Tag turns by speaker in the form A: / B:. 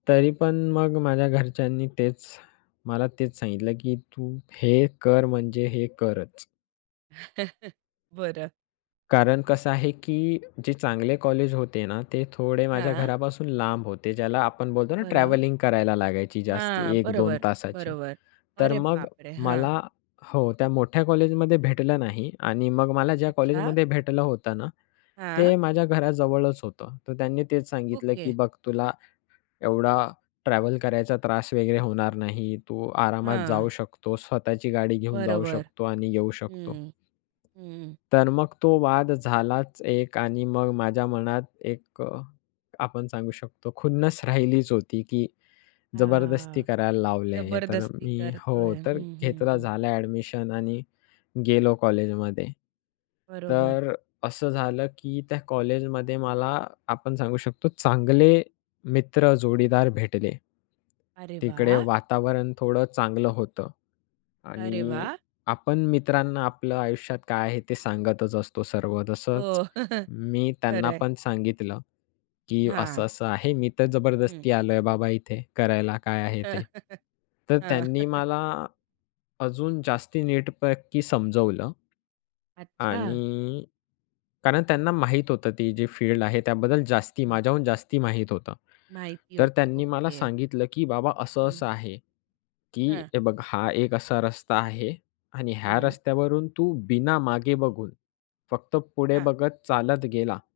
A: तरी पण मग माझ्या घरच्यांनी तेच मला तेच सांगितलं, की तू हे कर म्हणजे हे करच.
B: बरं.
A: कारण कसं आहे की जे चांगले कॉलेज होते ना ते थोडे माझ्या
B: हां.
A: घरापासून लांब होते. ज्याला आपण बोलतो ना
B: बरं.
A: ट्रॅव्हलिंग करायला लागायची जास्ती
B: हां,
A: 1-2
B: बरोबर,
A: तासाची.
B: बरोबर.
A: तर
B: अरे
A: मग
B: बाप रे! हां.
A: मला हो त्या मोठ्या कॉलेजमध्ये भेटलं नाही आणि मग मला ज्या
B: अच्छा!
A: कॉलेजमध्ये भेटलं होतं ना
B: हां.
A: ते माझ्या घराजवळच होतं. तर त्यांनी तेच सांगितलं,
B: ओके.
A: की बघ तुला एवढा ट्रॅव्हल करायचा त्रास वगैरे होणार नाही. तू आरामात
B: हां.
A: जाऊ शकतो. स्वतःची गाडी घेऊन जाऊ
B: बरोबर
A: शकतो आणि येऊ शकतो.
B: हं, हं.
A: तर मग तो वाद झालाच एक आणि मग माझ्या मनात एक अ, आपण सांगू शकतो खुन्नस राहिलीच होती की जबरदस्ती
B: हां
A: करायला लावले हे. तर
B: जबरदस्ती
A: मी हो
B: करतोय.
A: तर
B: हं, हं,
A: घेतलं
B: हं.
A: झालं ॲडमिशन आणि गेलो कॉलेजमध्ये
B: बरोबर.
A: तर असं झालं की त्या कॉलेजमध्ये मला आपण सांगू शकतो चांगले मित्र, जोडीदार भेटले.
B: अरे
A: तिकडे
B: वाह!
A: वातावरण थोडं चांगलं होतं
B: अरे
A: आणि
B: वाह!
A: आपण मित्रांना आपलं आयुष्यात काय आहे ते सांगतच असतो सर्व. तसंच
B: हो.
A: मी
B: खरं
A: त्यांना
B: आहे.
A: पण सांगितलं, की
B: हां.
A: असं-असं आहे. "मी तर
B: हं.
A: जबरदस्ती आलोय बाबा इथे करायला काय आहे ते." तर
B: हां.
A: त्यांनी मला अजून जास्ती नीटपैकी समजवलं.
B: अच्छा!
A: आणि कारण त्यांना माहीत होतं. ती जी फील्ड आहे त्याबद्दल जास्ती
B: हं.
A: माझ्याहून जास्ती माहीत होतं.
B: माहिती
A: तर
B: होती.
A: त्यांनी मला
B: ओके.
A: सांगितलं, "की बाबा असं
B: हं.
A: असं आहे, की
B: हां.
A: हे बघ हा एक असा रस्ता आहे आणि ह्या
B: हं.
A: रस्त्यावरून तू बिना मागे बघून फक्त पुढे
B: हां.
A: बघत चालत गेला."